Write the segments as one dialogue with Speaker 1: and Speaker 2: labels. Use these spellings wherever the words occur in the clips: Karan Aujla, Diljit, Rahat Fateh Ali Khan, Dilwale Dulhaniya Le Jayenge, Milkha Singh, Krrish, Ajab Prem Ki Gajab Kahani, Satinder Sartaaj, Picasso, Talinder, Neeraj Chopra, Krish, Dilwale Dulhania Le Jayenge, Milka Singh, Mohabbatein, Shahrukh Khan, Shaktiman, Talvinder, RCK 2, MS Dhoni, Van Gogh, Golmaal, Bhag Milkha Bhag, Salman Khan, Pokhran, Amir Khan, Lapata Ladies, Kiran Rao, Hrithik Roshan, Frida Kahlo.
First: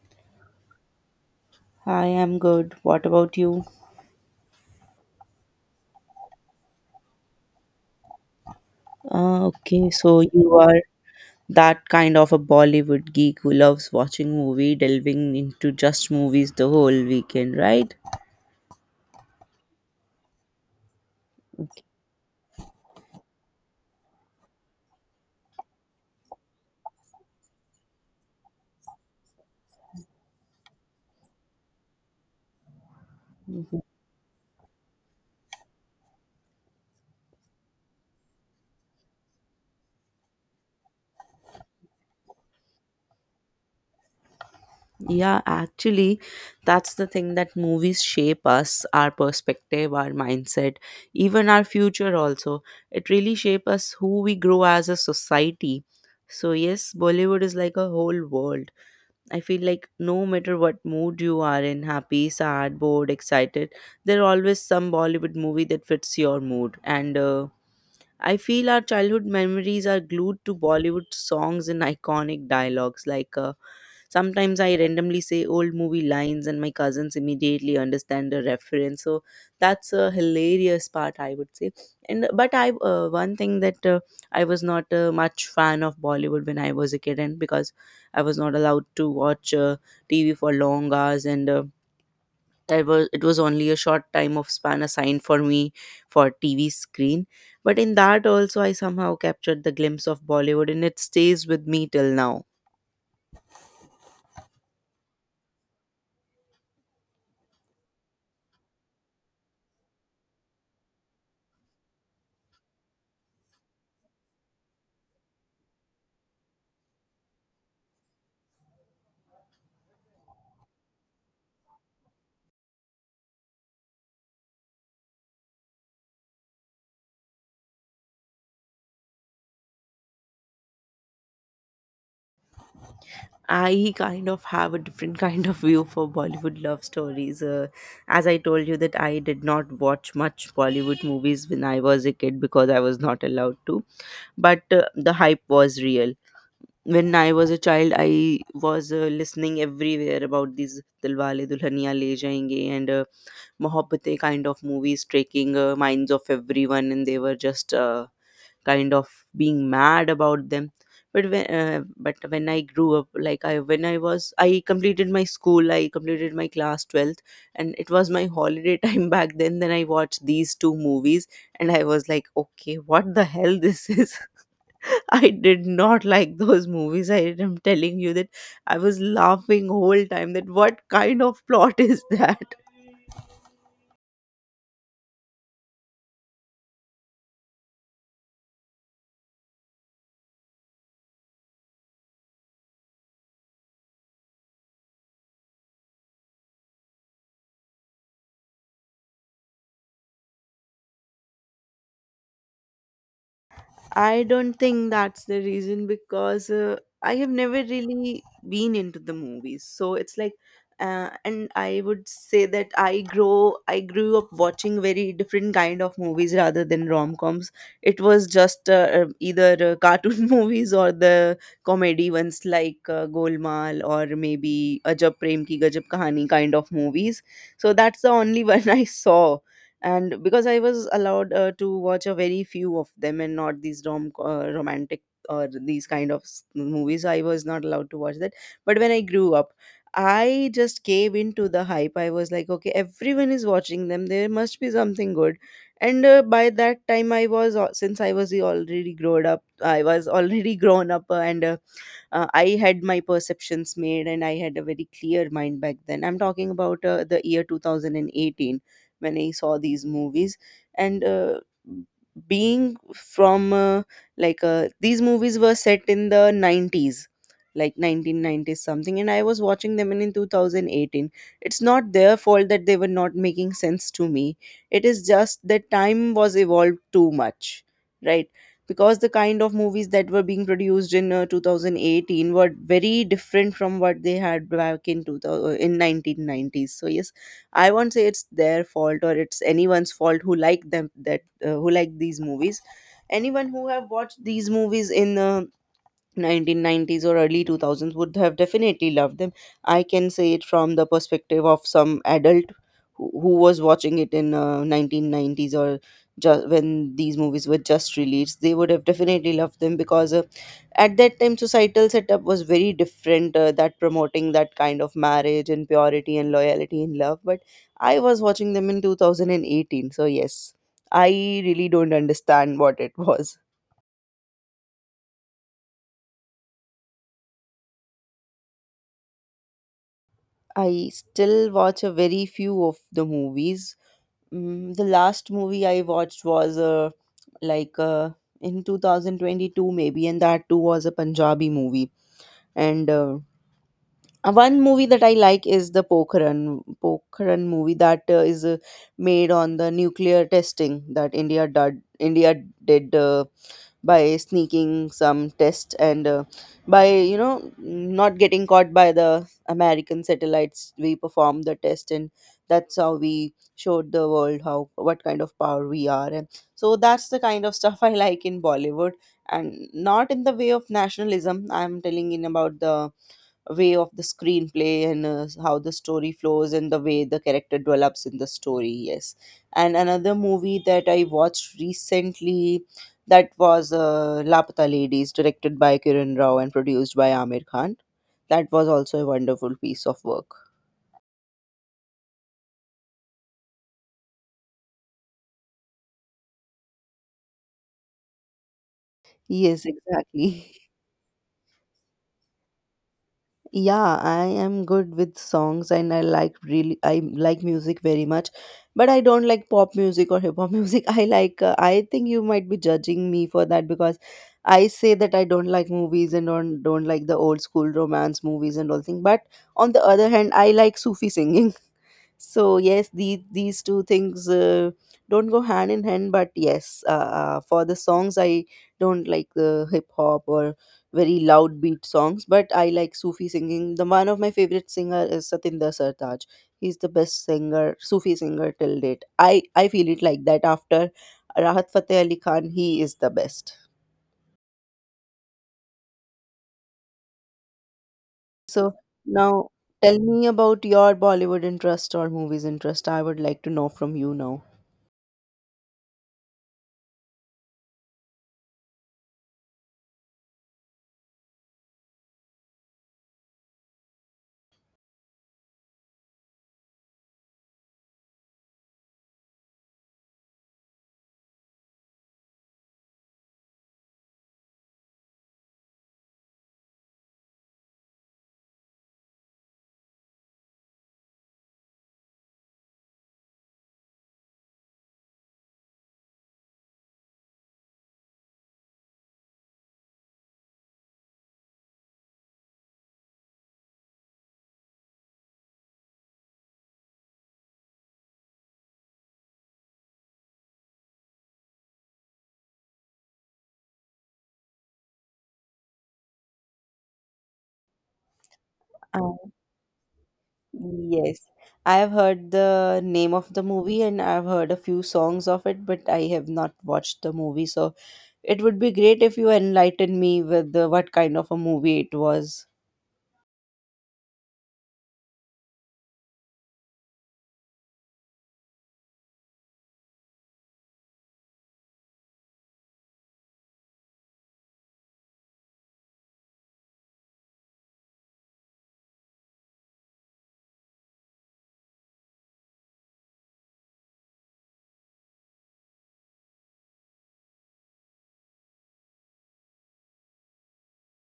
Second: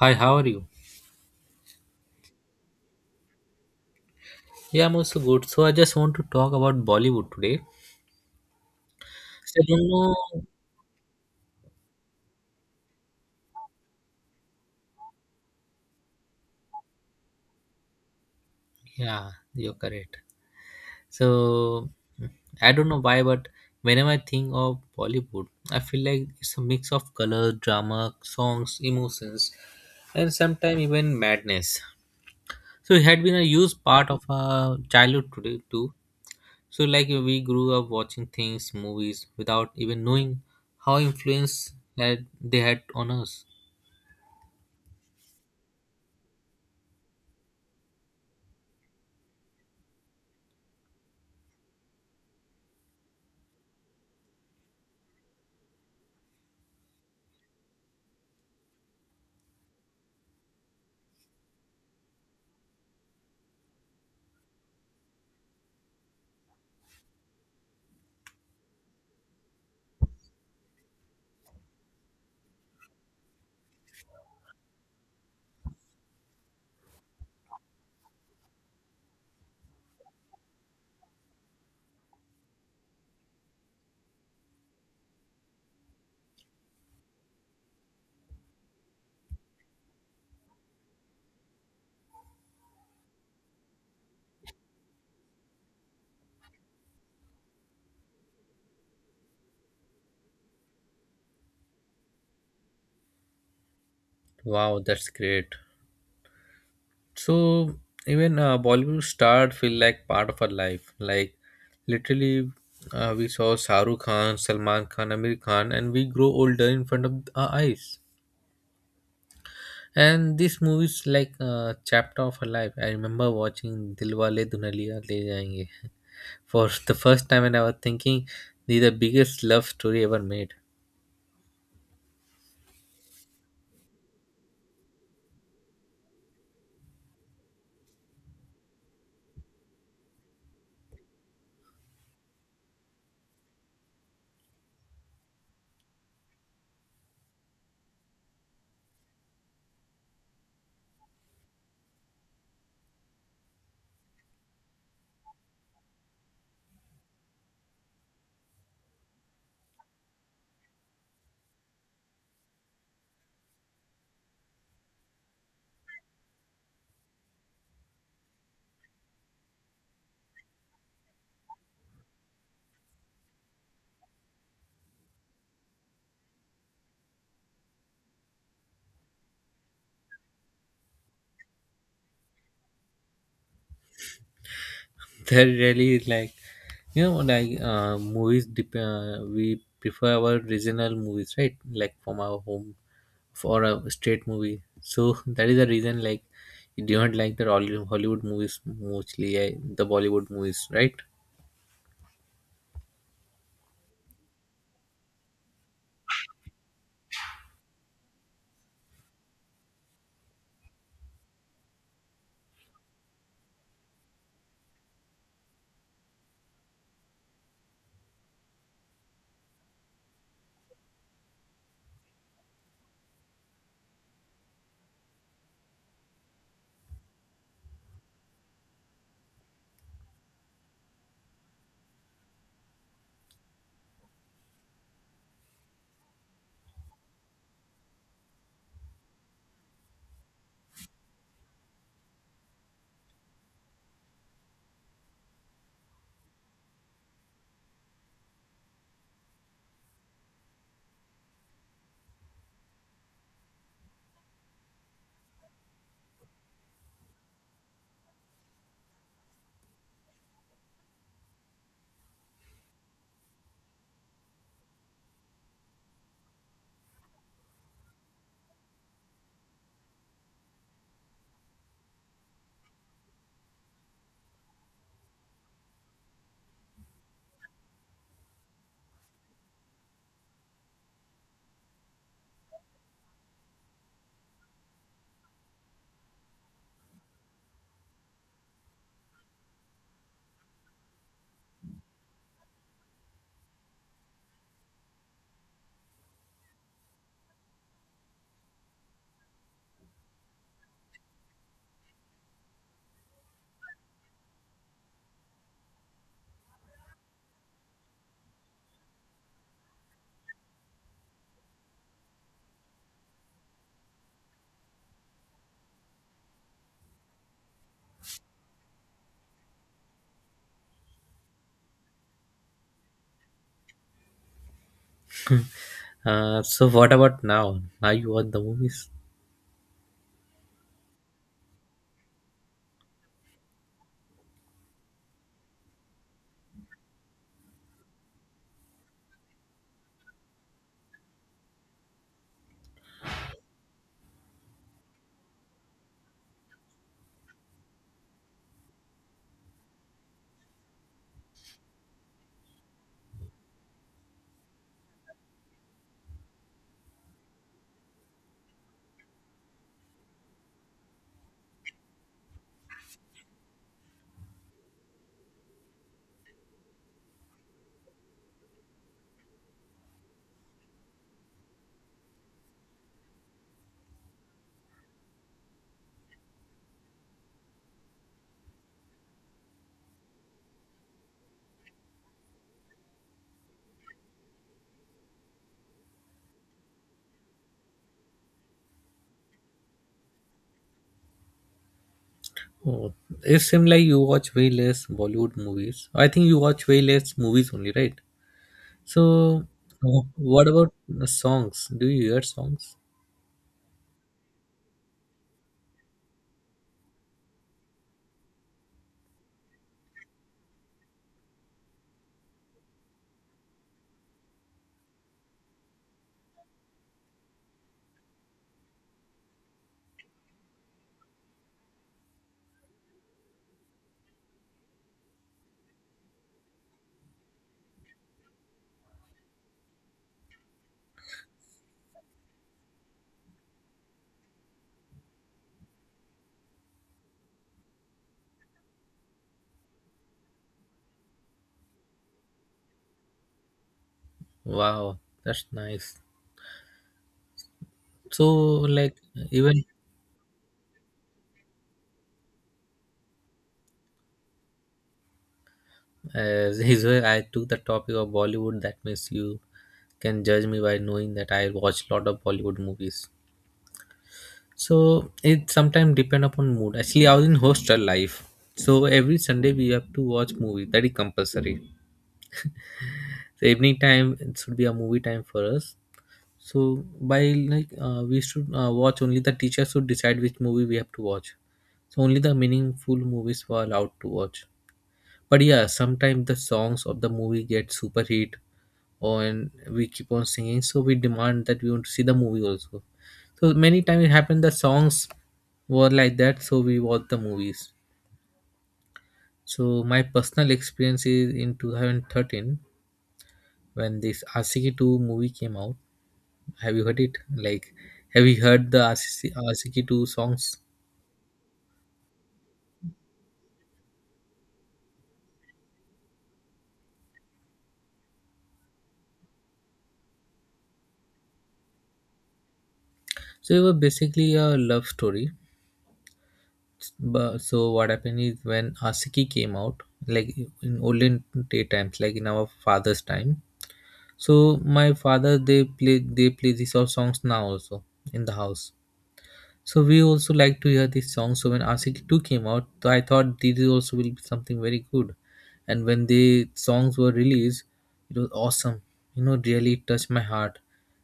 Speaker 1: Hi, how are you?
Speaker 2: Hi, I'm good. What about you?
Speaker 1: Yeah, I'm also good. So I just want to talk about Bollywood today.
Speaker 2: Ah,
Speaker 1: So I
Speaker 2: okay.
Speaker 1: don't
Speaker 2: So
Speaker 1: know.
Speaker 2: you are that kind of a Bollywood geek who loves watching movie, delving into just movies the whole weekend, right?
Speaker 1: Yeah, you're correct. So I don't know why, but whenever I think of Bollywood, I feel like it's a mix of color, drama, songs, emotions, and sometimes even madness. So it had been a huge part of our childhood today too. So like we grew up watching things, movies, without even knowing how influence had they had on us.
Speaker 2: Yeah, actually, that's the thing that movies shape us, our perspective, our mindset, even our future also. It really shapes us who we grow as a society. So yes, Bollywood is like a whole world. I feel like no matter what mood you are in, happy, sad, bored, excited, there are always some Bollywood movie that fits your mood. And I feel our childhood memories are glued to Bollywood songs and iconic dialogues. Sometimes I randomly say old movie lines and my cousins immediately understand the reference. So that's a hilarious part, I would say. And but I one thing that I was not much fan of Bollywood when I was a kid, and because I was not allowed to watch TV for long hours, and I was it was only a short time of span assigned for me for TV screen. But in that also, I somehow captured the glimpse of Bollywood, and it stays with me till now.
Speaker 1: Wow, that's great. So even Bollywood star feel like part of our life. Like literally, we saw Shahrukh Khan, Salman Khan, Amir Khan, and we grow older in front of our eyes. And this movie is like a chapter of her life. I remember watching Dilwale Dulhaniya Le Jayenge for the first time, and I was thinking this is the biggest love story ever made.
Speaker 2: I kind of have a different kind of view for Bollywood love stories. As I told you that I did not watch much Bollywood movies when I was a kid because I was not allowed to. But the hype was real. When I was a child, I was listening everywhere about these Dilwale Dulhania Le Jayenge and Mohabbatein kind of movies taking minds of everyone, and they were just kind of being mad about them, but when I grew up, like I when I was I completed my school, I completed my class 12th, and it was my holiday time back then. Then I watched these two movies and I was like, okay, what the hell this is. I did not like those movies. I am telling you that I was laughing whole time that what kind of plot is that.
Speaker 1: That really is like, you know, like we prefer our regional movies, right, like from our home for a straight movie. So that is the reason like you do not like the Hollywood movies mostly, the Bollywood movies, right?
Speaker 2: I don't think that's the reason because I have never really been into the movies. So it's like, and I would say that I grew up watching very different kind of movies rather than rom coms. It was just either cartoon movies or the comedy ones like Golmaal or maybe Ajab Prem Ki Gajab Kahani kind of movies. So that's the only one I saw. And because I was allowed to watch a very few of them and not these romantic or these kind of movies. I was not allowed to watch that. But when I grew up, I just came into the hype. I was like, okay, everyone is watching them, there must be something good. And by that time since I was already grown up, I was already grown up and I had my perceptions made and I had a very clear mind back then. I'm talking about the year 2018, when I saw these movies. And being from like these movies were set in the 90s, like 1990s something, and I was watching them in 2018. It's not their fault that they were not making sense to me. It is just that time was evolved too much, right? Because the kind of movies that were being produced in 2018 were very different from what they had back in 2000, in 1990s. So yes, I won't say it's their fault or it's anyone's fault who like them, that who like these movies. Anyone who have watched these movies in 1990s or early 2000s would have definitely loved them. I can say it from the perspective of some adult who was watching it in 1990s or just when these movies were just released. They would have definitely loved them because at that time societal setup was very different, that promoting that kind of marriage and purity and loyalty and love. But I was watching them in 2018. So yes, I really don't understand what it was.
Speaker 1: So what about now? Now you watch the movies?
Speaker 2: I still watch a very few of the movies. Mm, the last movie I watched was like uh, in 2022 maybe, and that too was a Punjabi movie. And one movie that I like is the Pokhran movie that is made on the nuclear testing that India did, by sneaking some test, and by, you know, not getting caught by the American satellites, we performed the test. And that's how we showed the world how what kind of power we are. And so that's the kind of stuff I like in Bollywood, and not in the way of nationalism. I'm telling in about the way of the screenplay and how the story flows and the way the character develops in the story. Yes, and another movie that I watched recently, that was Lapata Ladies, directed by Kiran Rao and produced by Amir Khan. That was also a wonderful piece of work.
Speaker 1: Oh, it seems like you watch way less Bollywood movies. I think you watch way less movies only, right? So
Speaker 2: Yes,
Speaker 1: oh, what
Speaker 2: exactly.
Speaker 1: about the songs? Do you hear songs?
Speaker 2: Yeah, I am good with songs, and I like really I like music very much, but I don't like pop music or hip hop music. I like, I think you might be judging me for that, because I say that I don't like movies and don't like the old school romance movies and all thing. But on the other hand, I like Sufi singing. So yes, these two things don't go hand in hand. But yes, for the songs I don't like the hip hop or very loud beat songs, but I like Sufi singing. The one of my favorite singer is Satinder Sartaaj. He's the best singer, Sufi singer till date. I feel it like that after Rahat Fateh Ali Khan, he is the best.
Speaker 1: Wow, that's nice. So
Speaker 2: So
Speaker 1: like
Speaker 2: now
Speaker 1: even
Speaker 2: tell me about your Bollywood interest or movies interest. I would like to know from you now.
Speaker 1: As his way, I took the topic of Bollywood. That means you can judge me by knowing that I watch lot of Bollywood movies. So it sometimes depend upon mood. Actually, I was in hostel life, so every Sunday we have to watch movie. That is compulsory. So evening time it should be a movie time for us. So by, like, we should watch, only the teacher should decide which movie we have to watch. So only the meaningful movies were allowed to watch. But yeah, sometimes the songs of the movie get super hit, oh, and we keep on singing, so we demand that we want to see the movie also. So many times it happened the songs were like that, so we watched the movies. So my personal experience is in 2013, when this rck 2 movie came out. Have you heard it? Like, have you heard the RCC, rck 2 songs?
Speaker 2: Yes, I have heard the name of the movie and I've heard a few songs of it, but I have not watched the movie. So it would be great if you enlighten me with what kind of a movie it was.
Speaker 1: So it was basically a love story. But so what happened is when rck came out, like in olden day times, like in our father's time. So my father, they play these all songs now also in the house. So we also like to hear these songs. So when RCT two came out, so I thought these also will be something very good. And when the songs were released, it was awesome. You know, really touched my heart.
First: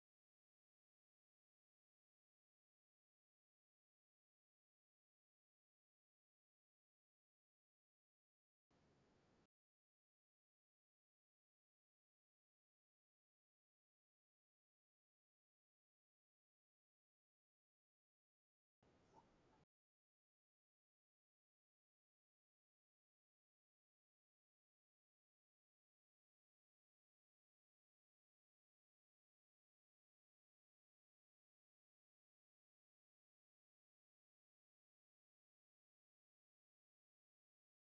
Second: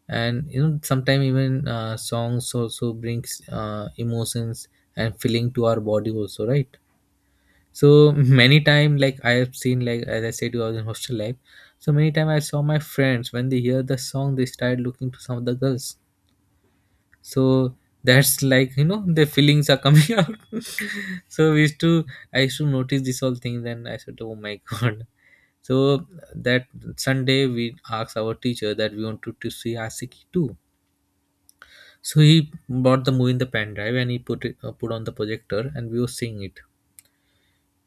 Speaker 1: And you know, sometimes even songs also brings emotions and feeling to our body also, right? So many time, like, I have seen, like, as I said, I was in hostel life. So many time I saw my friends, when they hear the song, they start looking to some of the girls. So that's like, you know, the feelings are coming out. So we used to i used to notice this all things, and I said, oh my god. So that Sunday we asked our teacher that we wanted to see Asiki too. So he bought the movie in the pen drive, and he put on the projector, and we were seeing it.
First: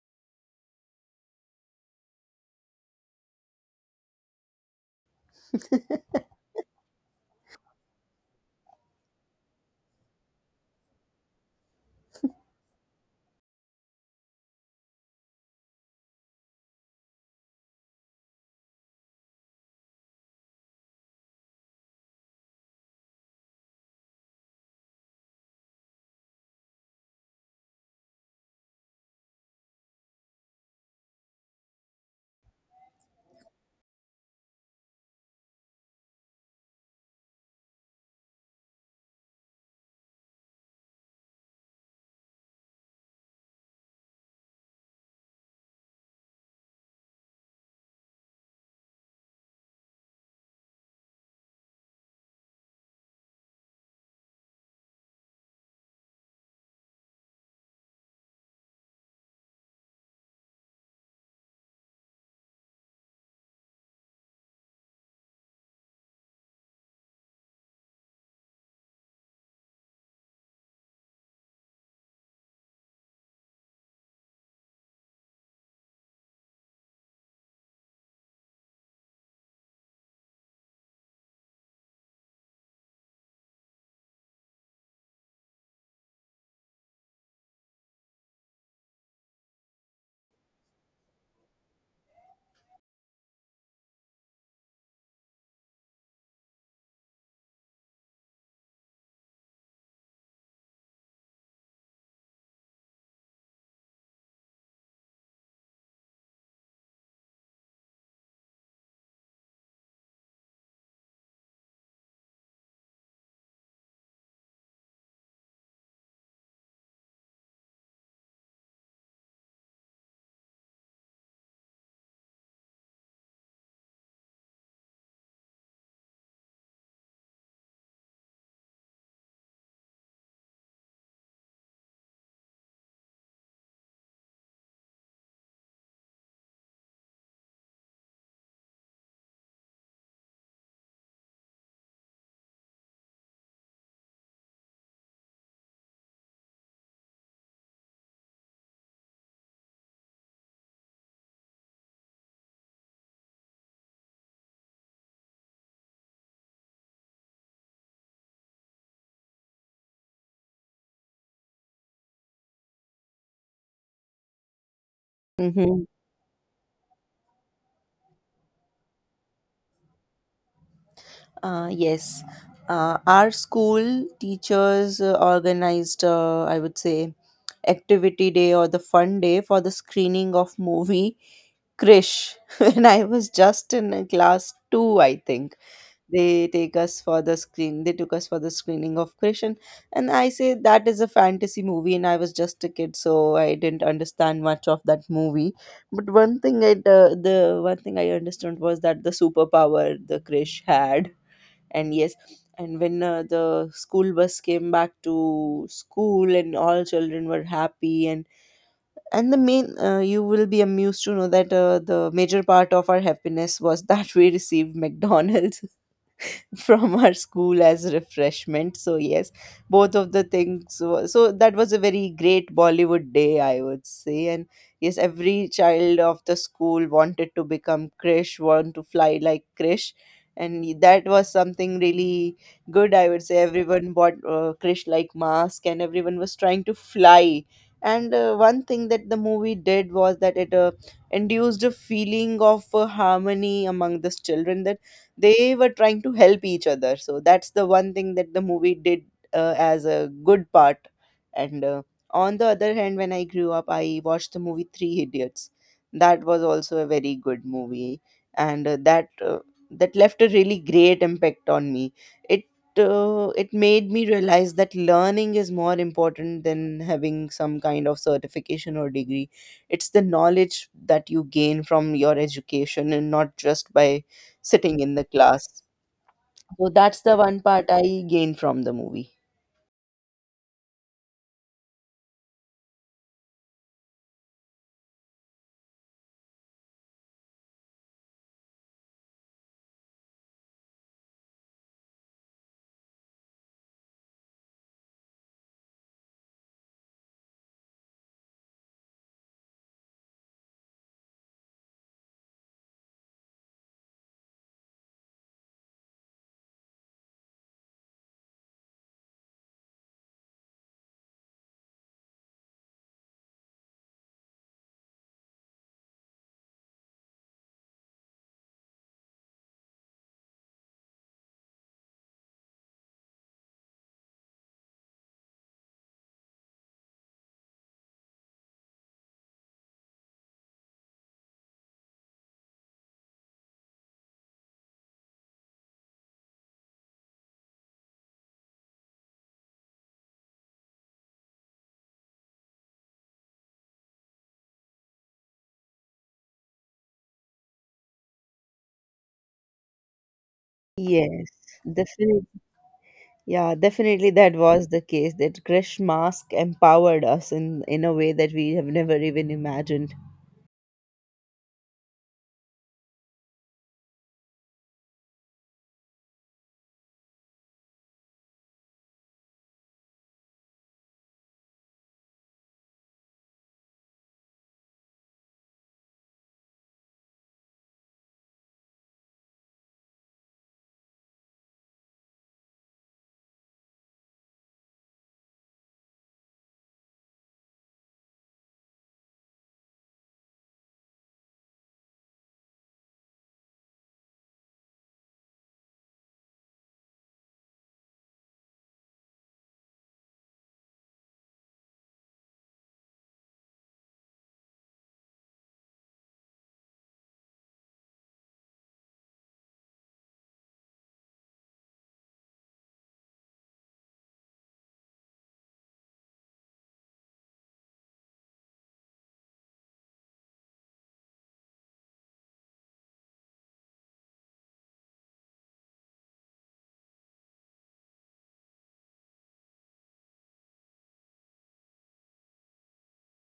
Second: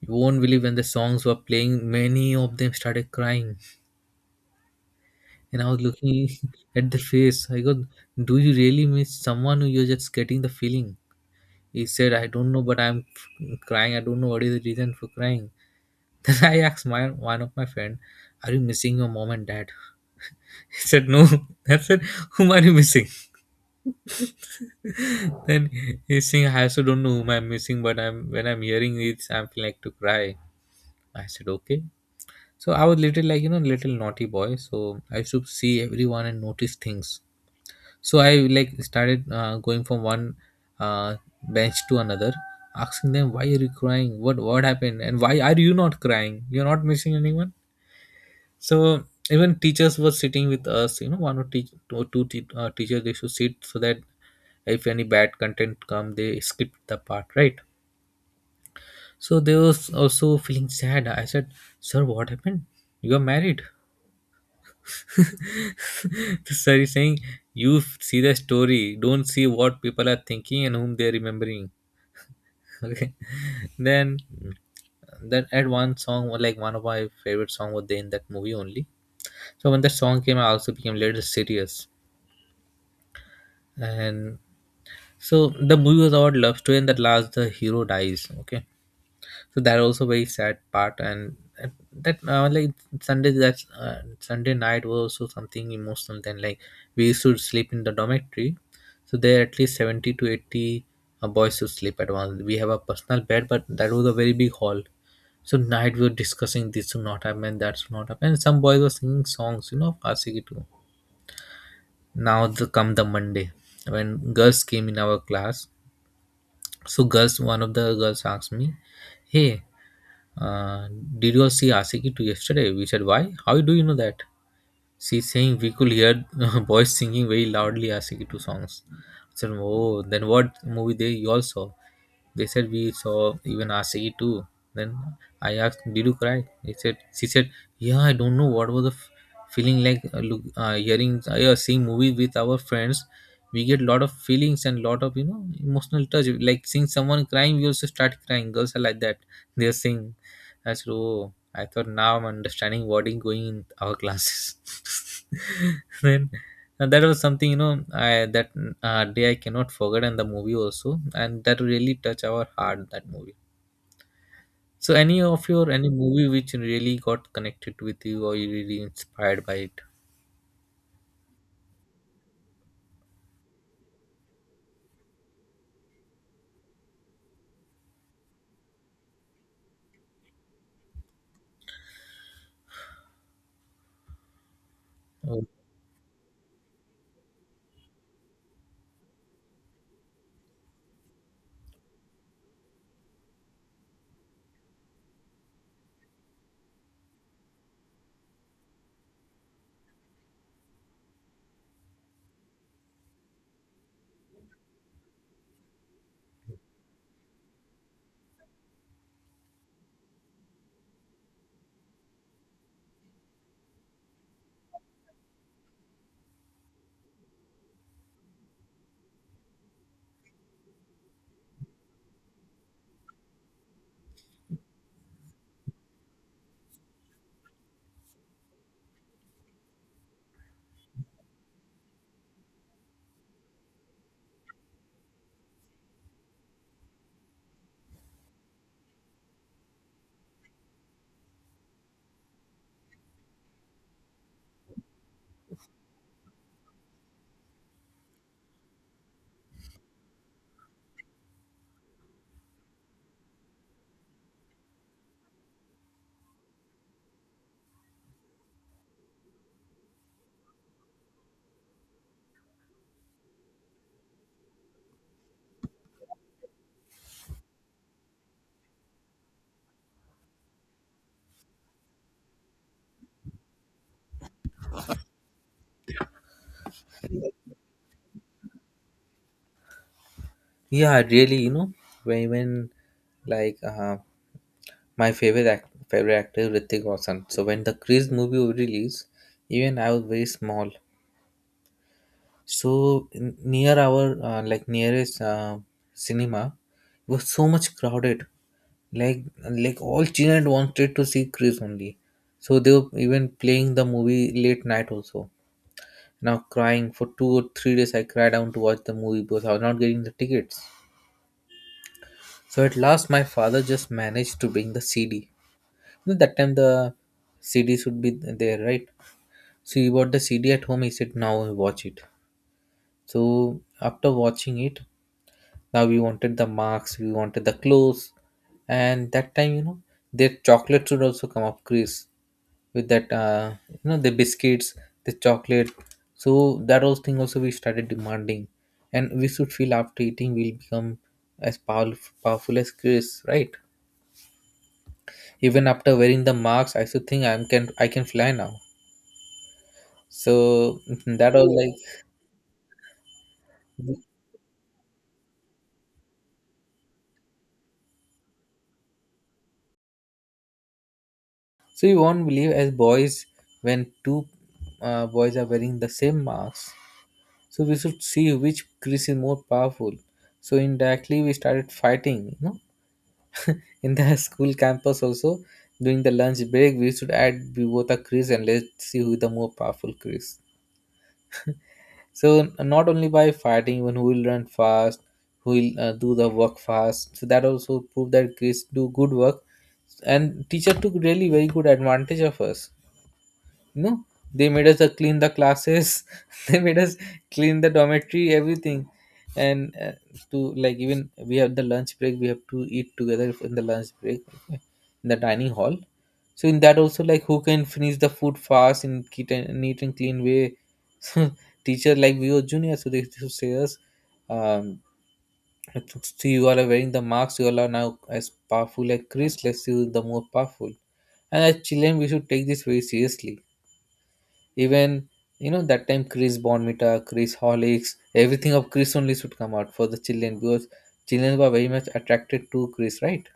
Speaker 1: You won't believe, when the songs were playing, many of them started crying. And I was looking at the face. I go, do you really miss someone, who you're just getting the feeling? He said, I don't know, but I'm crying. I don't know what is the reason for crying. Then I asked my one of my friend, are you missing your mom and dad? He said, no. I said, whom are you missing? Then he's saying, I also don't know whom I'm missing, but I'm when I'm hearing it, I'm feeling like to cry. I said, okay. So I was little, like, you know, little naughty boy. So I used to see everyone and notice things. So I like started going from one uh, bench to another, asking them, why are you crying? What happened? And why are you not crying? You're not missing anyone. So even teachers were sitting with us. You know, one or two teachers they should sit, so that if any bad content come, they skip the part, right? So they was also feeling sad. I said, sir, what happened? You are married. Sir is saying, you see the story, don't see what people are thinking and whom they're remembering. Okay. Then that at one song was, like, one of my favorite song was there in that movie only. So when that song came, I also became little serious. And so the movie was about love story, and that last the hero dies. Okay, so that also very sad part. And that, like, Sunday night was also something emotional. Then, like, we used to sleep in the dormitory. So there at least 70 to 80 boys to sleep at once. We have a personal bed, but that was a very big hall. So night we were discussing this should not happen, that should not happen, and some boys were singing songs, you know, of RCK too. Now the Monday, when girls came in our class, so girls one of the girls asked me, hey, uh, did you see Asiki 2 yesterday? We said, why? How do you know that? She saying, we could hear boys singing very loudly Asiki 2 songs. I said, oh. Then what movie they you all saw? They said, we saw even Asiki 2. Then I asked, did you cry? She said, yeah, I don't know what was the feeling like. Look, yeah, seeing movie with our friends, we get lot of feelings and lot of, you know, emotional touch. Like seeing someone crying, we also start crying. Girls are like that. They are saying, I said, oh. I thought now I'm understanding what is going in our classes. Then, and that was something, you know, I that day I cannot forget, and the movie also. And that really touched our heart, that movie. So any of your
Speaker 2: Mm-hmm.
Speaker 1: any movie which really got connected with you, or you really inspired by it?
Speaker 2: Yes, our school teachers organized, I would say, activity day or the fun day for the screening of movie Krish, and I was just in class two, I
Speaker 1: Oh,
Speaker 2: think. They took us for the screening of Krishan. And I say that is a fantasy movie and I was just a kid, so I didn't understand much of that movie. But one thing I the one thing I understood was that the superpower the Krish had. And yes, and when the school bus came back to school and all children were happy, and the main, you will be amused to know that the major part of our happiness was that we received McDonald's from our school as refreshment. So yes, both of the things. So that was a very great Bollywood day, I would say. And yes, every child of the school wanted to become Krish, want to fly like Krish, and that was something really good. I would say everyone bought Krish like mask, and everyone was trying to fly. And one thing that the movie did was that it induced a feeling of harmony among the children, that they were trying to help each other. So that's the one thing that the movie did as a good part. And on the other hand, when I grew up, I watched the movie Three Idiots. That was also a very good movie. And that left a really great impact on me. It uh, it made me realize that learning is more important than having some kind of certification or degree. It's the knowledge that you gain from your education and not just by sitting in the class. So that's the one part I gained from the movie.
Speaker 1: yeah, really. You know, when like my favorite favorite actor Hrithik Roshan. So when the Crease movie was released, even I was very small. So near our like nearest cinema was so much crowded, like all children wanted to see Chris only. So they were even playing the movie late night also. Now crying for 2 or 3 days, I cried down to watch the movie because I was not getting the tickets. So at last, my father just managed to bring the CD. At that time, the CD should be there, right? So he bought the CD at home. He said, "Now watch it." So after watching it, now we wanted the marks, we wanted the clothes. And that time, you know, their chocolates would also come up Chris with that, you know, the biscuits, the chocolate. So that was thing also we started demanding. And we should feel after eating we'll become as powerful, powerful as Chris, right? Even after wearing the marks, I should think I can fly now. So
Speaker 2: Yes,
Speaker 1: that was like.
Speaker 2: definitely. Yeah, definitely that was the case that Krish Mask empowered us in a way that we have never even imagined.
Speaker 1: So you won't believe, as boys, when two boys are wearing the same mask, so we should see which crease is more powerful. So indirectly we started fighting. In the school campus also, during the lunch break, we should add we both a crease and let's see who the more powerful crease. So not only by fighting, even who will run fast, who will do the work fast. So that also proved that crease do good work, and teacher took really very good advantage of us. No, they made us clean the classes. They made us clean the dormitory, everything, and to, like, even we have the lunch break. We have to eat together in the lunch break, okay, in the dining hall. So in that also like who can finish the food fast in neat and clean way. So teacher, like we were junior, so they used to say us, um, see you all are wearing the marks. You all are now as powerful like Chris. Let's see who's the more powerful. And as children, we should take this very seriously, even you know that time Chris Bonmita, Chris Hollicks, everything of Chris only should come out for the children because children were very much attracted to Chris, right?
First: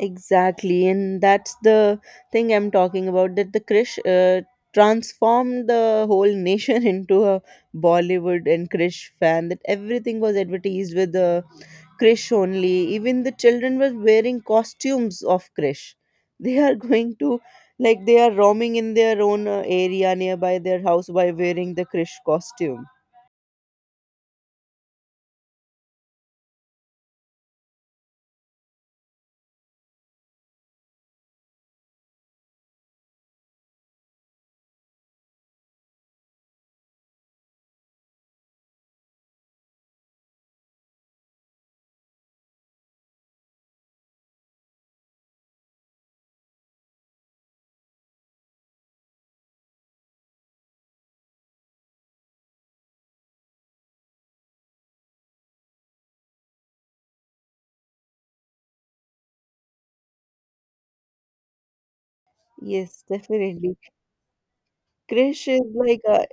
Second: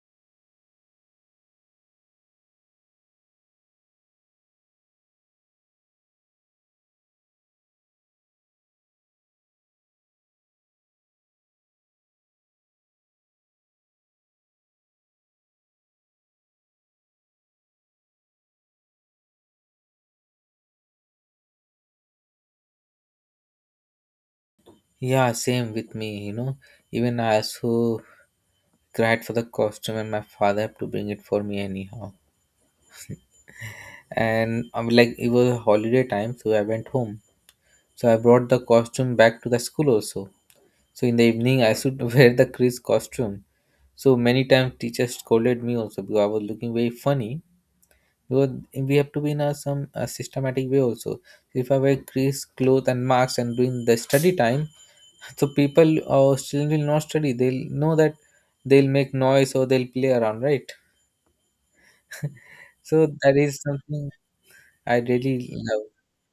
Speaker 2: Exactly, and that's the thing I'm talking about, that the Krish transformed the whole nation into a Bollywood and Krish fan, that everything was advertised with the Krish only. Even the children were wearing costumes of Krish. They are going to, like, they are roaming in their own area nearby their house by wearing the Krish costume.
Speaker 1: Yeah, same with me. You know, even I also cried for the costume, and my father had to bring it for me anyhow. And I'm like, it was a holiday time, so I went home. So I brought the costume back to the school also. So in the evening, I should wear the Chris costume. So many times teachers scolded me also, because I was looking very funny. Because we have to be in a some systematic way also. If I wear crease cloth and marks and doing the study time, so people or students will not study, they'll know that they'll make noise or they'll play around, right? So
Speaker 2: Yes,
Speaker 1: that is
Speaker 2: definitely.
Speaker 1: something I really
Speaker 2: Krish is
Speaker 1: love.
Speaker 2: like a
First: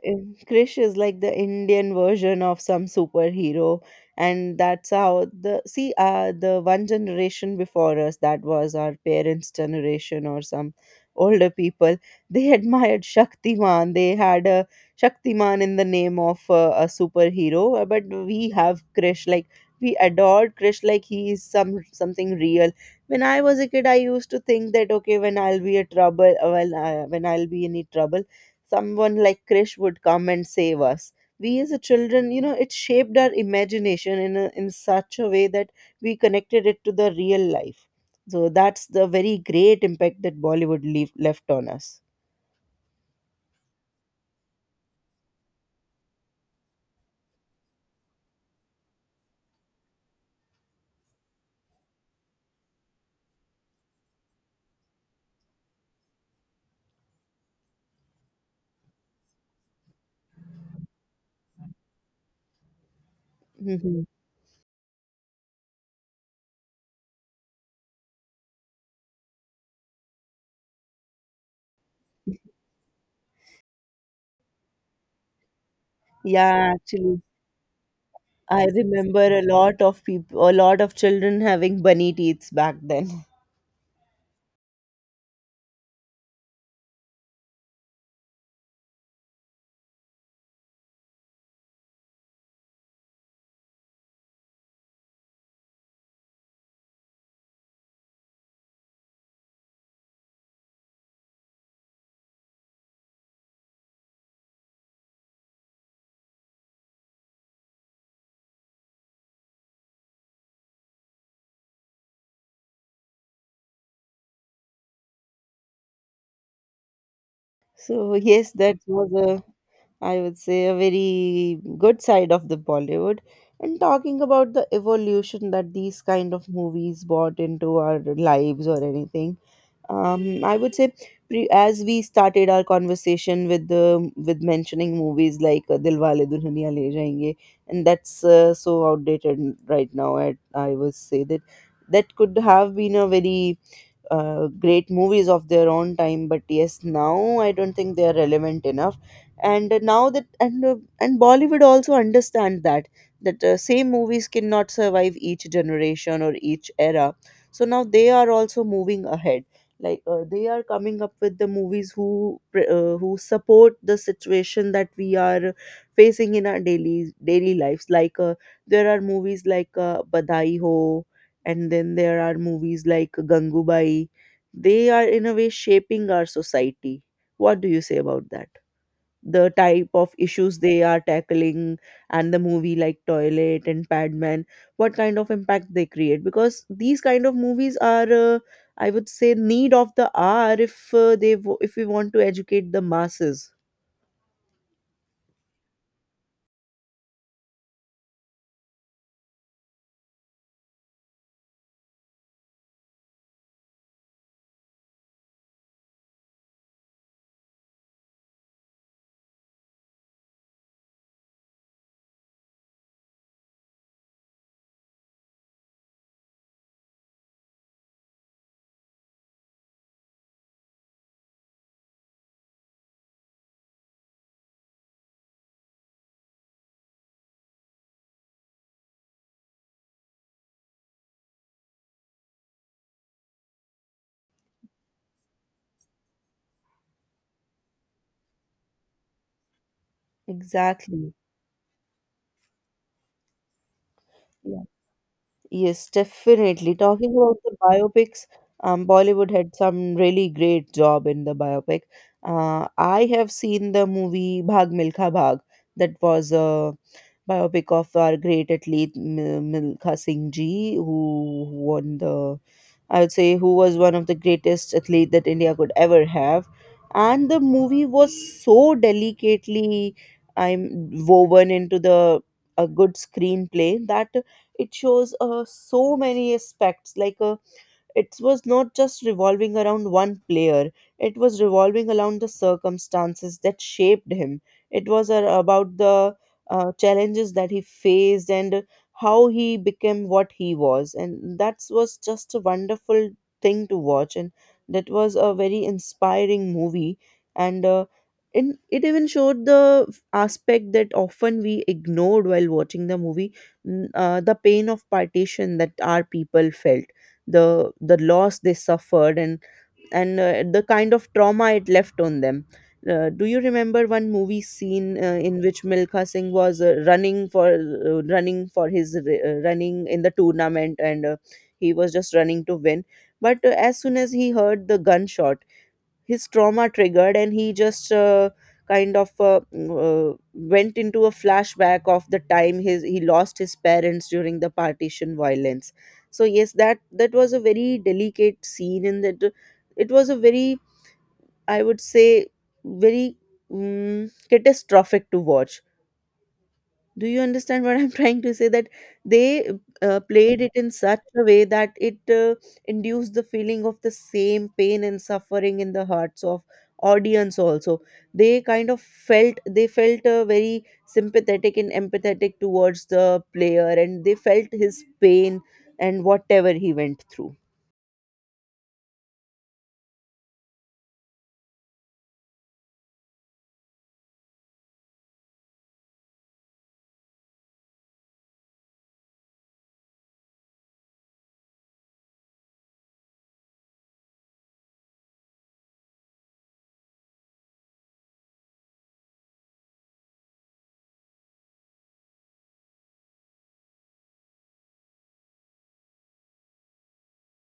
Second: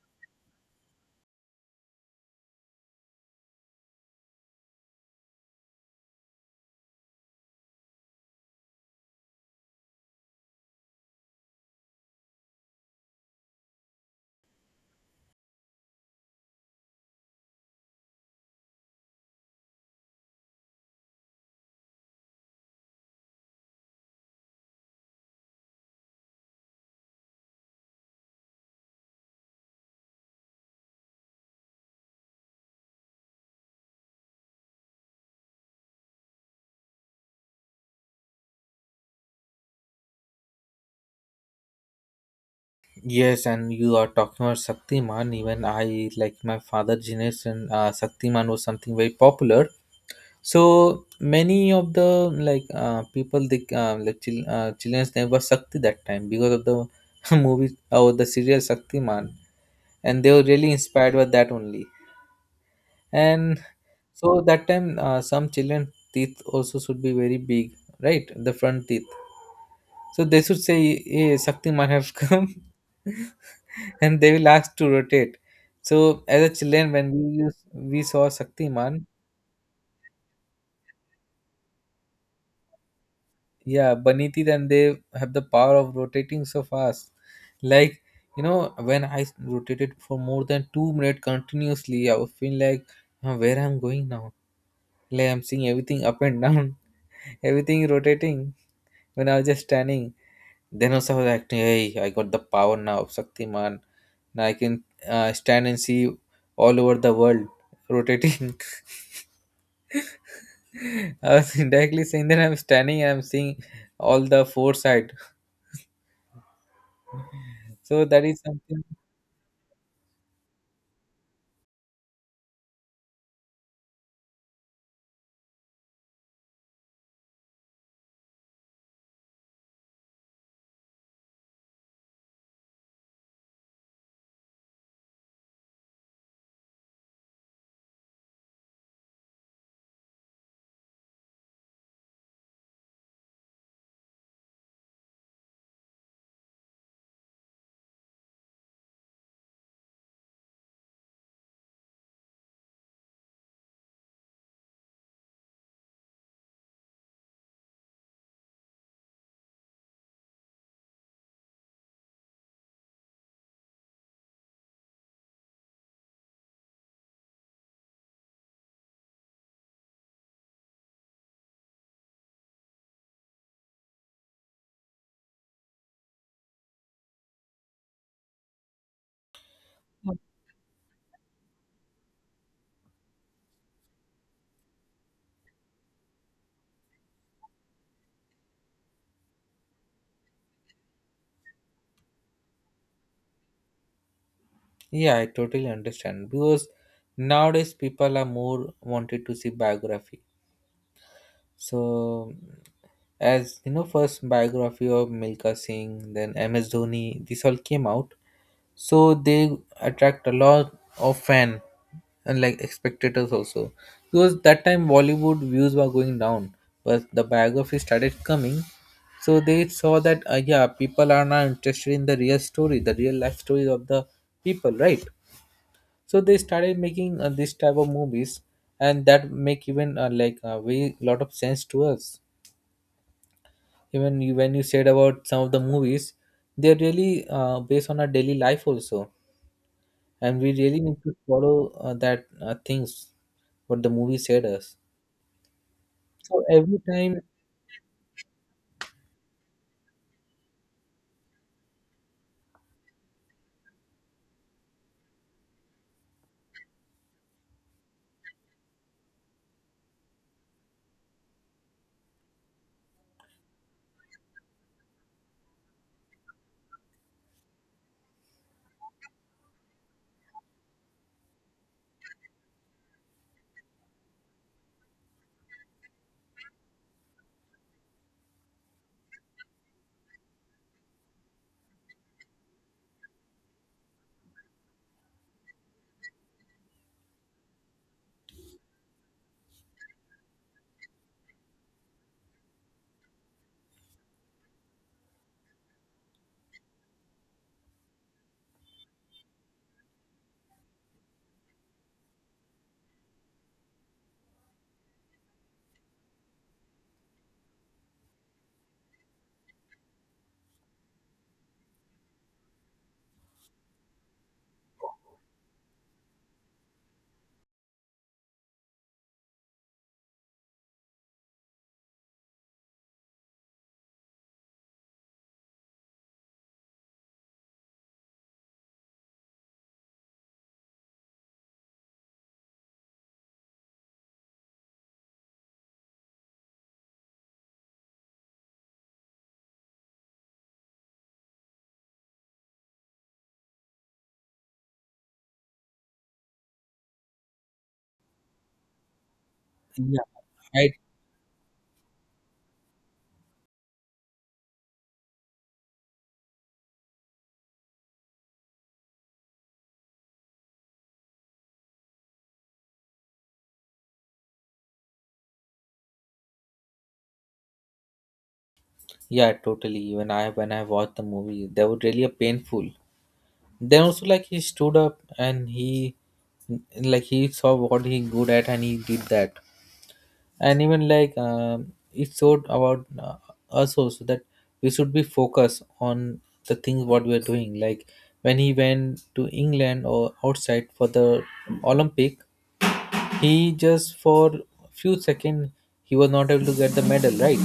Speaker 2: Krish is like the Indian version of some superhero, and that's how the one generation before us, that was our parents' generation or some older people they admired Shaktiman. They had a Shaktiman in the name of a superhero, but we have Krish like we adored Krish like he is some something real. When I was a kid, I used to think that okay, when I'll be any trouble, someone like Krish would come and save us. We as a children, you know, it shaped our imagination in a, in such a way that we connected it to the real life. So that's the very great impact that Bollywood left on us.
Speaker 1: Yes, and you are talking about Shaktiman, even I, like my father generation, Shaktiman was something very popular. So many of the like people, the like children's name was Sakti that time because of the movie or the serial Sakti, and they were really inspired by that only. And
Speaker 2: Hmm.
Speaker 1: so that time, some children teeth also should be very big, right? The front teeth. So they should say, "Hey, Sakti has come," and they will ask to rotate. So as a
Speaker 2: Yeah,
Speaker 1: children, when
Speaker 2: actually,
Speaker 1: we used, we saw
Speaker 2: I
Speaker 1: Sakti,
Speaker 2: remember a lot of people, a lot of children having bunny teeth back then.
Speaker 1: yeah, baniti, then they have the power of rotating so fast. Like, you know, when rotated for more than 2 minutes continuously, I would feel like, "Huh, where I'm going now? Like, I'm seeing everything up and down, everything rotating, when I was just standing." Then also I was acting, hey, I got the power now of Shaktiman. Now I can stand and see all over the world rotating. I was indirectly saying that I'm standing and I'm seeing all the four side. So
Speaker 2: So
Speaker 1: that is
Speaker 2: yes, that
Speaker 1: something.
Speaker 2: was a, I would say, a very good side of the Bollywood. And talking about the evolution that these kind of movies brought into our lives or anything, I would say, as we started our conversation with the with mentioning movies like Dilwale Dulhaniya Le Jayenge, and that's so outdated right now. I would say that that could have been a very great movies of their own time, but yes, now I don't think they are relevant enough. And now that and Bollywood also understand that that same movies cannot survive each generation or each era. So now they are also moving ahead, like they are coming up with the movies who who support the situation that we are facing in our daily lives, like there are movies like Badai Ho, and then there are movies like Gangubai. They are in a way shaping our society. What do you say about that, the type of issues they are tackling, and the movie like Toilet and Padman, what kind of impact they create, because these kind of movies are I would say need of the hour if if we want to educate the masses.
Speaker 1: Yeah, I totally understand, because nowadays people are more wanted to see biography. So, as you know, first biography of Milka Singh, then MS Dhoni, this all came out. So they attract a lot of fan and like spectators also, because that time Bollywood views were going down, but the biography started coming. So they saw that, yeah, people are now interested in the real story, the real life stories of the people, right? So they started making this type of movies, and that make even like a way lot of sense to us. Even you, when you said about some of the movies, they're really based on our daily life also, and we really need
Speaker 2: Exactly.
Speaker 1: to follow that things what the movie said us.
Speaker 2: Yes,
Speaker 1: So
Speaker 2: definitely.
Speaker 1: every
Speaker 2: Talking
Speaker 1: time,
Speaker 2: about the biopics, Bollywood had some really great job in the biopic. I have seen the movie Bhag Milkha Bhag. That was a biopic of our great athlete Milkha Singh ji, who won the, I would say, who was one of the greatest athlete that India could ever have. And the movie was so delicately, I'm woven into the a good screenplay, that it shows so many aspects, like a it was not just revolving around one player, it was revolving around the circumstances that shaped him. It was about the challenges that he faced and how he became what he was. And that was just a wonderful thing to watch. And that was a very inspiring movie. And in, it even showed the aspect that often we ignored while watching the movie, the pain of partition that our people felt, the loss they suffered, and the kind of trauma it left on them. Do you remember one movie scene in which Milkha Singh was running for running for his running in the tournament, and he was just running to win, but as soon as he heard the gunshot, his trauma triggered, and he just kind of went into a flashback of the time his he lost his parents during the partition violence. So yes, that was a very delicate scene, and that it was a very, I would say, very mm, catastrophic to watch. Do you understand what I'm trying to say? That they
Speaker 1: yeah,
Speaker 2: played it
Speaker 1: I,
Speaker 2: in such a way that it induced the feeling of the same pain and suffering in the hearts of audience also. They kind of felt, they felt very sympathetic and empathetic towards the player, and they felt his pain and whatever he went through.
Speaker 1: yeah, totally, even I, when I watched the movie, that was really a painful. Then also like he stood up, and he, like he saw what he good at, and he did that. And even like, it's so about us also, that we should be focused on the things what we are doing. Like when he went to England or outside for the Olympic, he just for few seconds he was not able to get the medal, right?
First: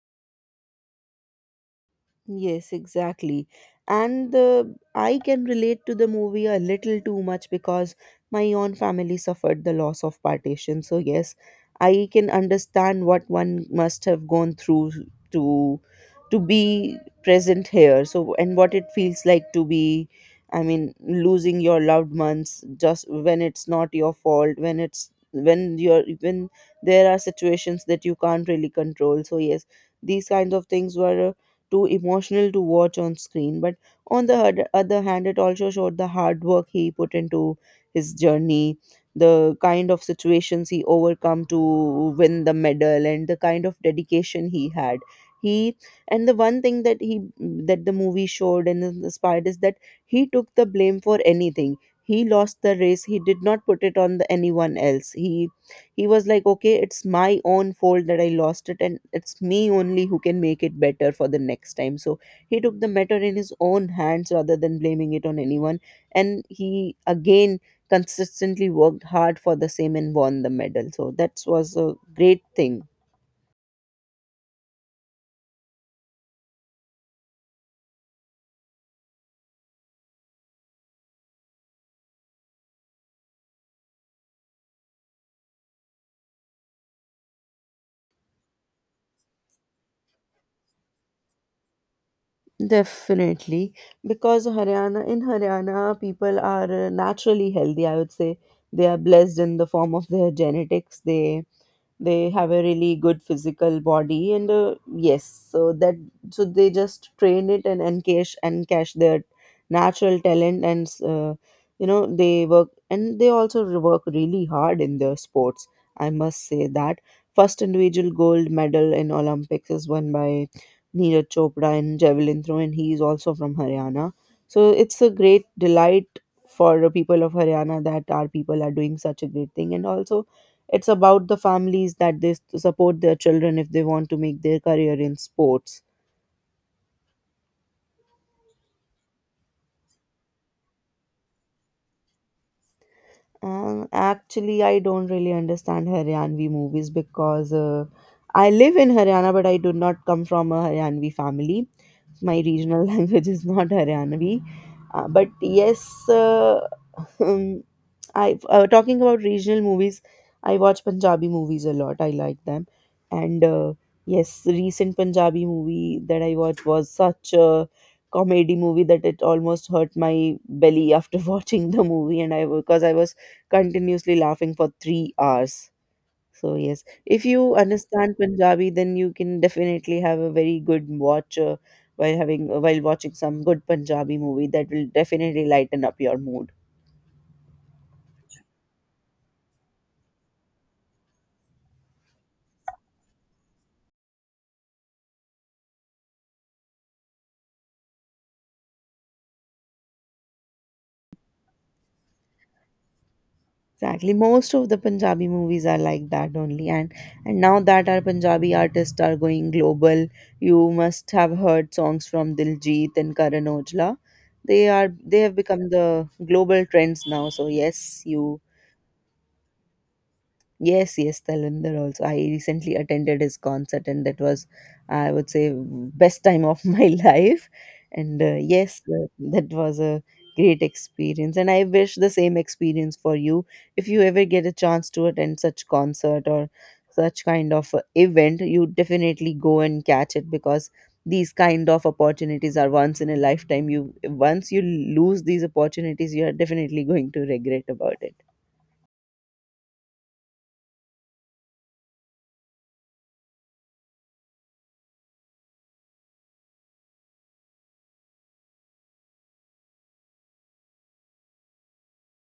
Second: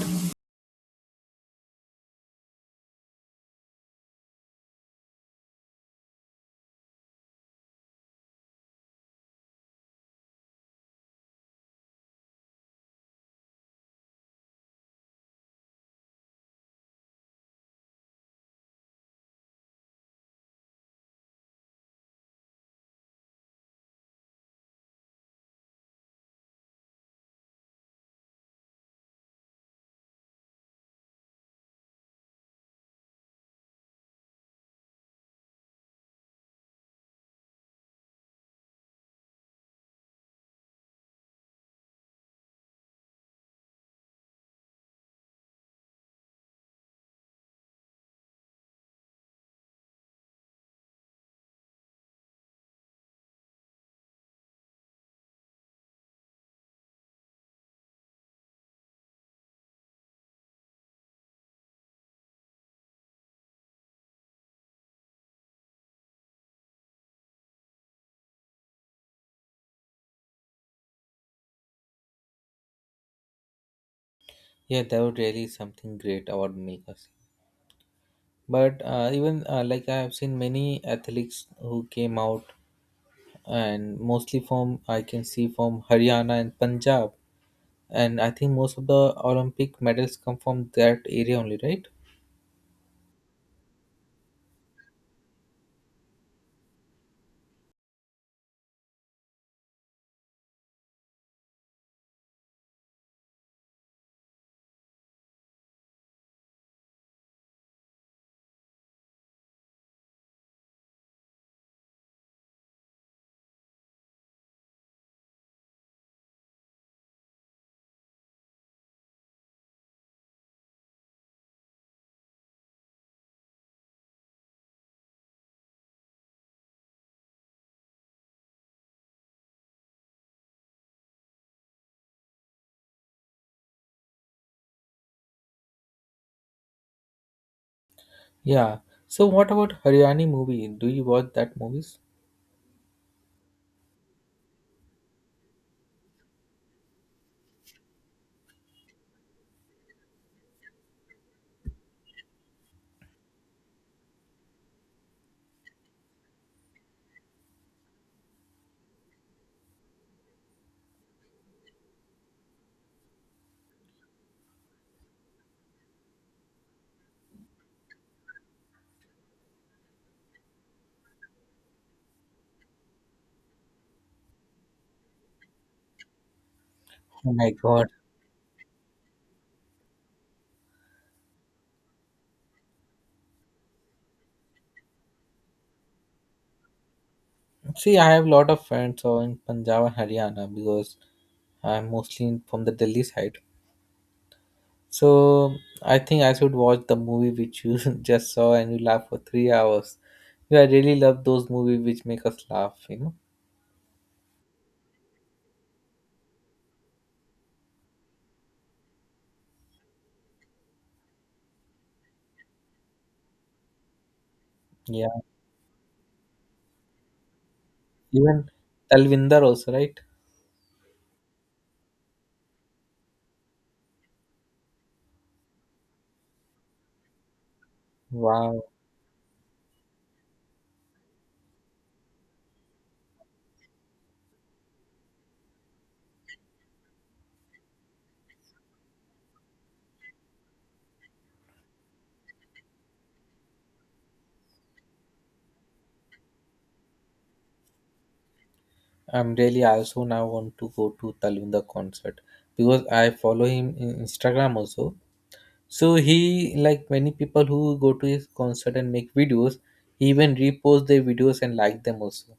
Speaker 2: Yes, exactly. And the I can relate to the movie a little too much because my own family suffered the loss of partition. So yes, I can understand what one must have gone through to to be present here. So and what it feels like to be, I mean, losing your loved ones just when it's not your fault, when it's when you're when there are situations that you can't really control. So yes, these kinds of things were too emotional to watch on screen. But on the other hand, it also showed the hard work he put into his journey, the kind of situations he overcome to win the medal, and the kind of dedication he had. He and the one thing that he that the movie showed and inspired is that he took the blame for anything. He lost the race. He did not put it on the, anyone else. He was like, okay, it's my own fault that I lost it, and it's me only who can make it better for the next time. So he took the matter in his own hands rather than blaming it on anyone. And he again consistently worked hard for the same and won the medal. So that was a great thing.
Speaker 1: Yeah, that was really something great about makers. But even like I have seen many athletes who came out, and mostly from I can see from Haryana and Punjab. And I think most of the Olympic medals come from that area only, right?
Speaker 2: Definitely, because Haryana in Haryana, people are naturally healthy. I would say they are blessed in the form of their genetics. They have a really good physical body and yes, so that so they just train it and encash their natural talent, and you know, they work and they also work really hard in their sports. I must say that first individual gold medal in Olympics is won by Neeraj Chopra in javelin throw, and he is also from Haryana. So it's a great delight for the people of Haryana that our people are doing such a great thing, and also it's about the families that support their children if they want to make their career in sports.
Speaker 1: Yeah. So what about Haryani movie? Do you watch that movies?
Speaker 2: Actually, I don't really understand Haryanvi movies because I live in Haryana, but I do not come from a Haryanvi family. My regional language is not Haryanvi. But yes, Um, I talking about regional movies. I watch Punjabi movies a lot. I like them, and yes, the recent Punjabi movie that I watched was such a comedy movie that it almost hurt my belly after watching the movie, and I because I was continuously laughing for 3 hours. So yes, if
Speaker 1: Oh my
Speaker 2: you
Speaker 1: God.
Speaker 2: understand Punjabi, then you can definitely have a very good watch while watching some good Punjabi movie that will definitely lighten up your mood.
Speaker 1: See, I have a lot of friends who are in Punjab and Haryana, because I'm mostly from the Delhi side. So I think I should watch the movie which you just saw and you laugh for 3 hours. Yeah, I really love those movies which make us laugh, you know.
Speaker 2: Exactly. Most of the Punjabi movies are like that only. And now that our Punjabi artists are going global, you must have heard songs from Diljit and Karan Aujla. They are
Speaker 1: Yeah,
Speaker 2: they have become the global trends now. So yes, you
Speaker 1: even Talvinder also, right?
Speaker 2: yes, yes, Talinder also. I recently attended his concert, and that was, I would say, best time of my life. And
Speaker 1: Wow.
Speaker 2: yes, that was a great experience, and I wish the same experience for you. If you ever get a chance to attend such concert or such kind of event, you definitely go and catch it, because these kind of opportunities are once in a lifetime. You once you lose these opportunities, you are definitely going to regret about it.
Speaker 1: I'm really, I also now want to go to Talvinda concert, because I follow him in Instagram also. So he like many people who go to his concert and make videos, he even repost their videos and like them also.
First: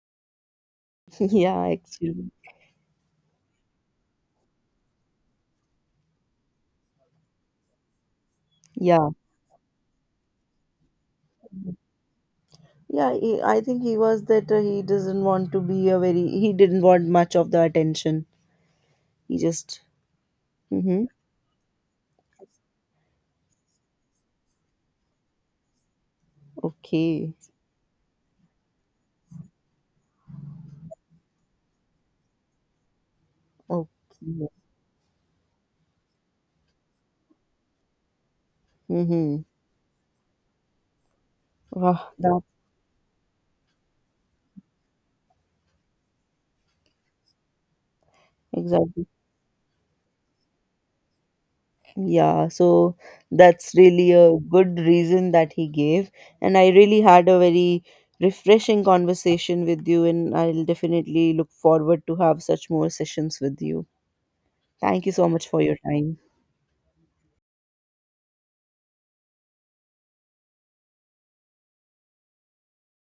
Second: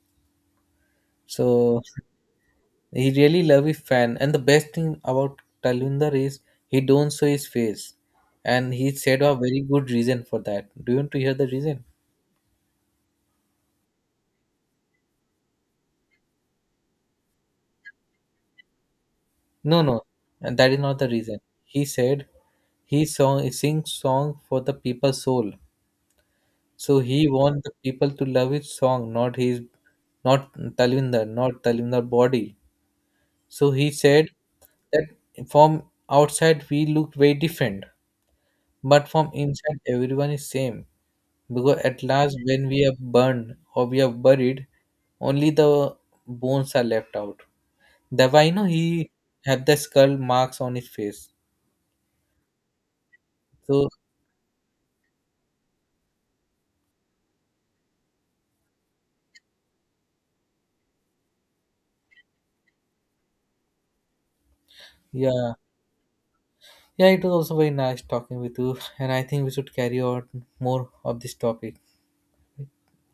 Speaker 2: Yeah,
Speaker 1: So
Speaker 2: actually,
Speaker 1: he really love his fan, and the best thing about Talvinder is he don't show his face, and he
Speaker 2: yeah.
Speaker 1: said a very good reason for that. Do you want to hear the reason?
Speaker 2: Yeah, he, I think he was that he doesn't want to be a very, he didn't want much of the attention. He
Speaker 1: No,
Speaker 2: just,
Speaker 1: no, and that is not
Speaker 2: mm-hmm,
Speaker 1: the reason. He said he song, he sings song for the people's soul. So he
Speaker 2: okay,
Speaker 1: wants the people to love his song, not his, not Talvindar, not Talvindar body. So he said
Speaker 2: okay,
Speaker 1: that from outside we look very different, but from
Speaker 2: mm-hmm.
Speaker 1: inside everyone is same. Because at
Speaker 2: Ah,
Speaker 1: last,
Speaker 2: that
Speaker 1: when we are burned or we are buried, only the bones are left out. That why you know
Speaker 2: exactly.
Speaker 1: he had the skull marks on his face.
Speaker 2: Yeah, so that's
Speaker 1: So
Speaker 2: really a good reason that he gave. And I really had a very refreshing conversation with you, and I'll definitely look forward to have such more sessions with you. Thank you so much
Speaker 1: yeah,
Speaker 2: for your time.
Speaker 1: yeah, it was also very nice talking with you, and I think we should carry on more of this topic.